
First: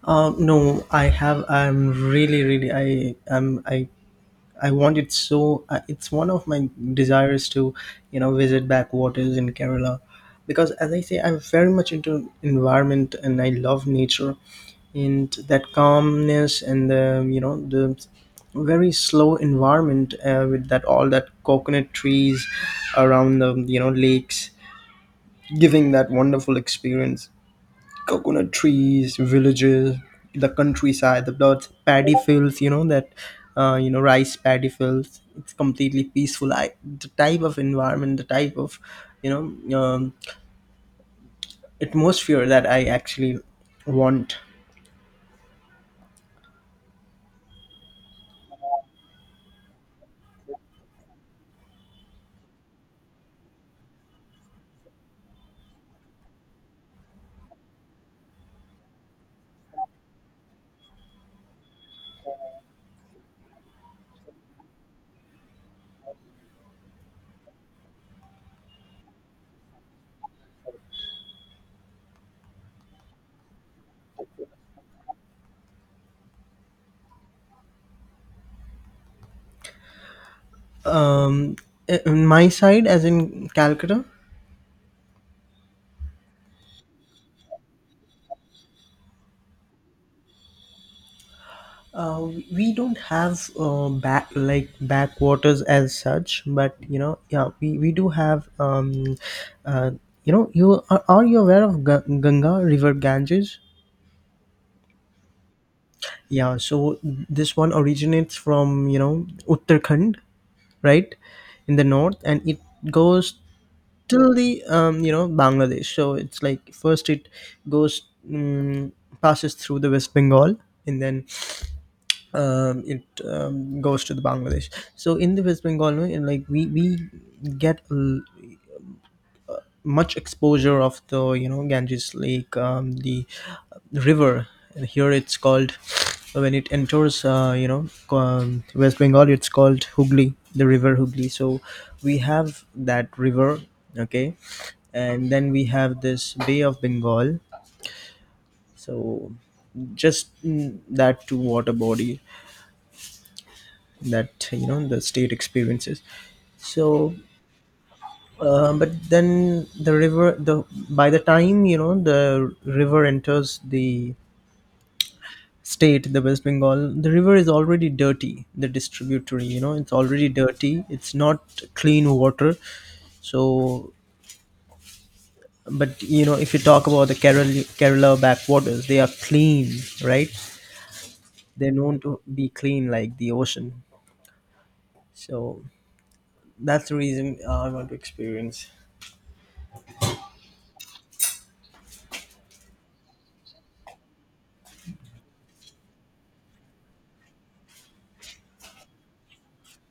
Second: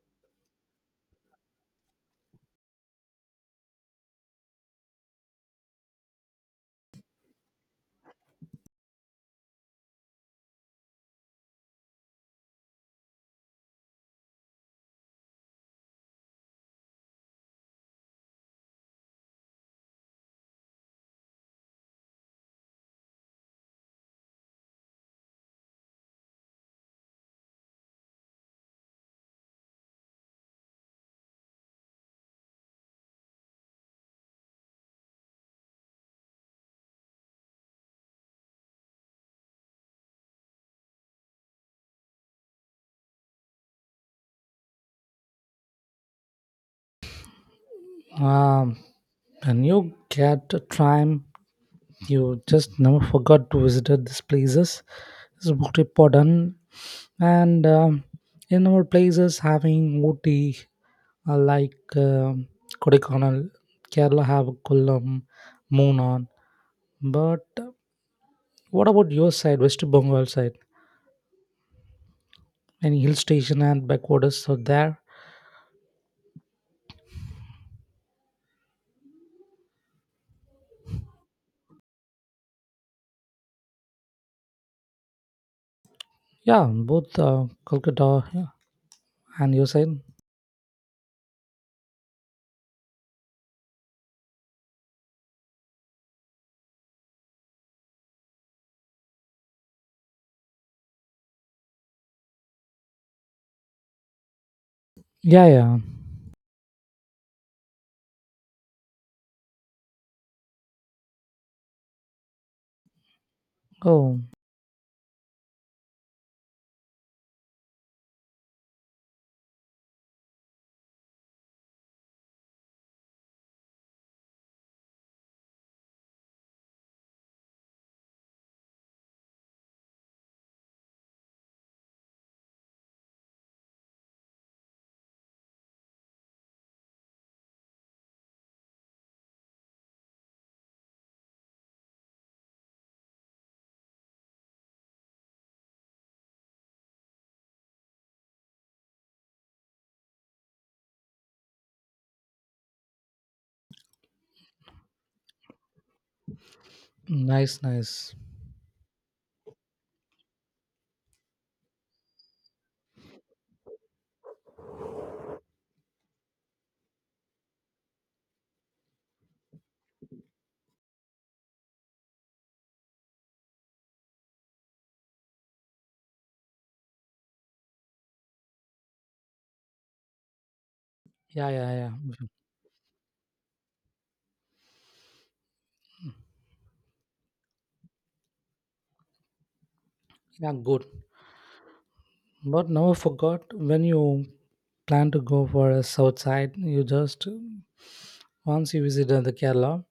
[SPEAKER 1] Uh, no, I have. I'm really, really. I am. I I want it so. Uh, it's one of my desires to, you know, visit backwaters in Kerala, because as I say, I'm very much into environment, and I love nature, and that calmness and the you know the very slow environment, uh, with that, all that coconut trees around the you know lakes, giving that wonderful experience — coconut trees, villages, the countryside, the lots paddy fields, you know, that, uh, you know, rice paddy fields. It's completely peaceful. I, the type of environment, the type of, you know, um, atmosphere that I actually want.
[SPEAKER 2] um and you get a time, you just never forgot to visit these places. It's very important. And um, in our places having Ooty, uh, like um Kodaikanal, Kerala have Kullam, Moonan. But uh, what about your side, West Bengal side? Any hill station and backwaters are there?
[SPEAKER 1] Um, in my side, as in Calcutta,
[SPEAKER 2] Yeah, both uh, Kolkata, yeah, and your side.
[SPEAKER 1] Uh, we don't have, uh, back like backwaters as such, but you know, yeah, we, we do have. Um, uh, you know, you are, are you aware of Ga- Ganga River Ganges?
[SPEAKER 2] Yeah, yeah.
[SPEAKER 1] Yeah, so this one originates from you know Uttarakhand, right, in the north, and it goes
[SPEAKER 2] Oh,
[SPEAKER 1] till the, um, you know Bangladesh. So it's like, first it goes um, passes through the West Bengal, and then, um, it, um, goes to the Bangladesh. So in the West Bengal, no, in, like we we get, l- much exposure of the, you know Ganges Lake, um, the river. And here it's called, when it enters, uh, you know, um, West Bengal. It's called Hooghly, the river Hooghly. So we have that river, okay, and then we have this Bay of Bengal. So just, mm, that two water body that, you know the state experiences. So,
[SPEAKER 2] nice, nice.
[SPEAKER 1] uh, but then the river the by the time, you know the river enters the state, the West Bengal, the river is already dirty. The distributory, you know it's already dirty, it's not clean water. So, but you know if you talk about the kerala kerala backwaters, they are clean, right?
[SPEAKER 2] Yeah,
[SPEAKER 1] They're
[SPEAKER 2] yeah, yeah.
[SPEAKER 1] known to
[SPEAKER 2] Mhm.
[SPEAKER 1] be clean like the ocean. So that's the reason I want to experience.
[SPEAKER 2] Yeah, good. But now I forgot when you plan to go for a south side, you just once you visit uh, the Kerala.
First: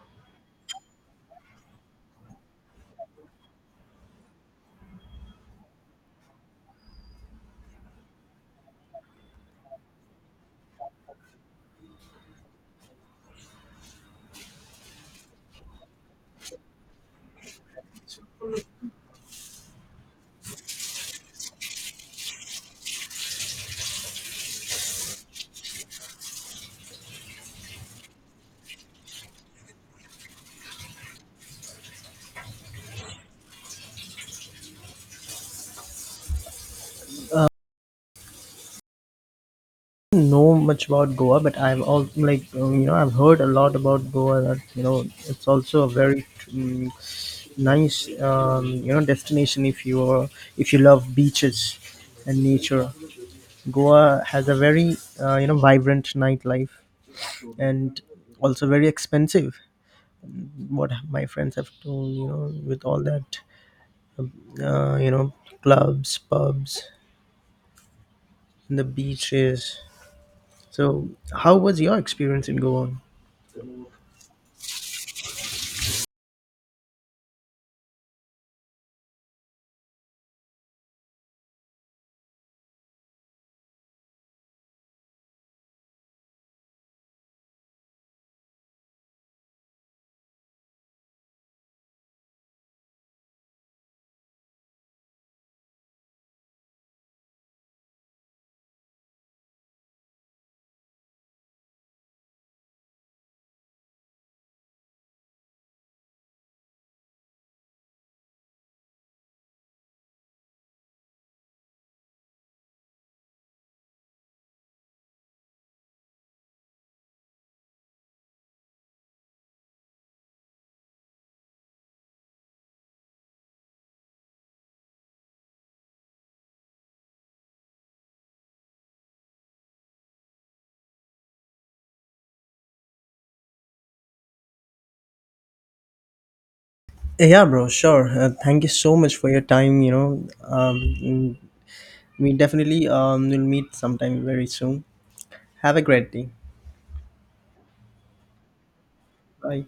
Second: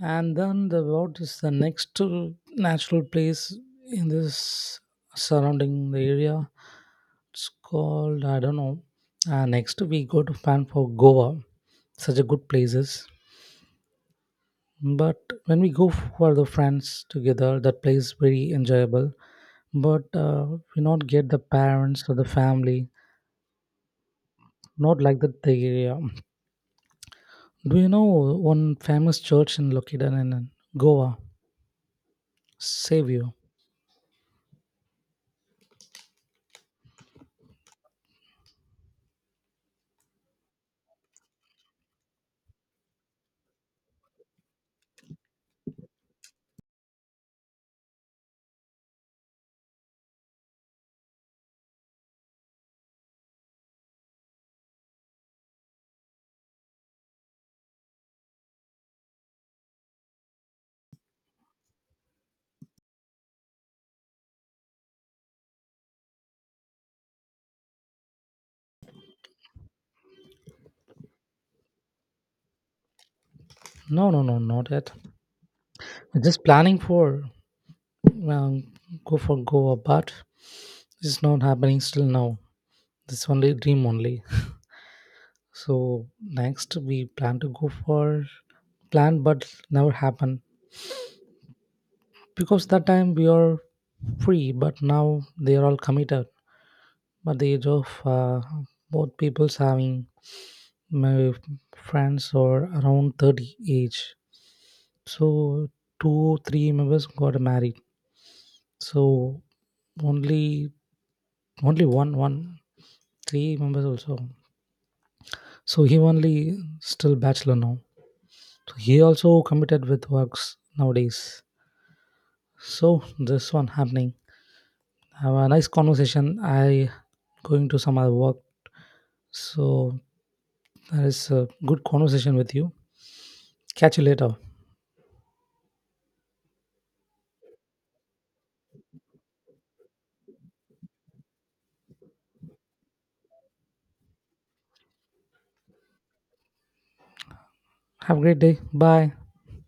[SPEAKER 2] And then the what is the next uh, natural place in this surrounding the area? It's called I don't know. Uh, next we go to plan for Goa, such a good places. But when we go for the friends together, that place very enjoyable. But uh, we not get the parents or the family. Not like that the area. Do you know one famous church in located in Goa? Savior?
[SPEAKER 1] Know much about Goa, but I've all like, um, you know I've heard a lot about Goa. That, you know it's also a very, um, nice, um, you know destination if you are, if you love beaches and nature. Goa has a very, uh, you know vibrant nightlife, and also very expensive. What my friends have told, you know with all that, uh, you know clubs, pubs, and the beaches. So how was your experience in Goa?
[SPEAKER 2] No, no, no, not yet. Just planning for um, go for Goa, but it's not happening still now. This only dream only. So next we plan to go for plan, but never happen because that time we are free, but now they are all committed. But the age of uh, both people's having my friends or around thirty age, so two three members got married. So only only one one three members also. So he only still bachelor now. So he also committed with works nowadays. So this one happening. Have a nice conversation. I going to some other work. So that is a good conversation with you. Catch you later.
[SPEAKER 1] Yeah, yeah, bro, sure. Uh, thank you so much for your time. You know, um, mm, we definitely, um, will meet sometime very soon. Have a great day.
[SPEAKER 2] Have a great day. Bye.
[SPEAKER 1] Bye.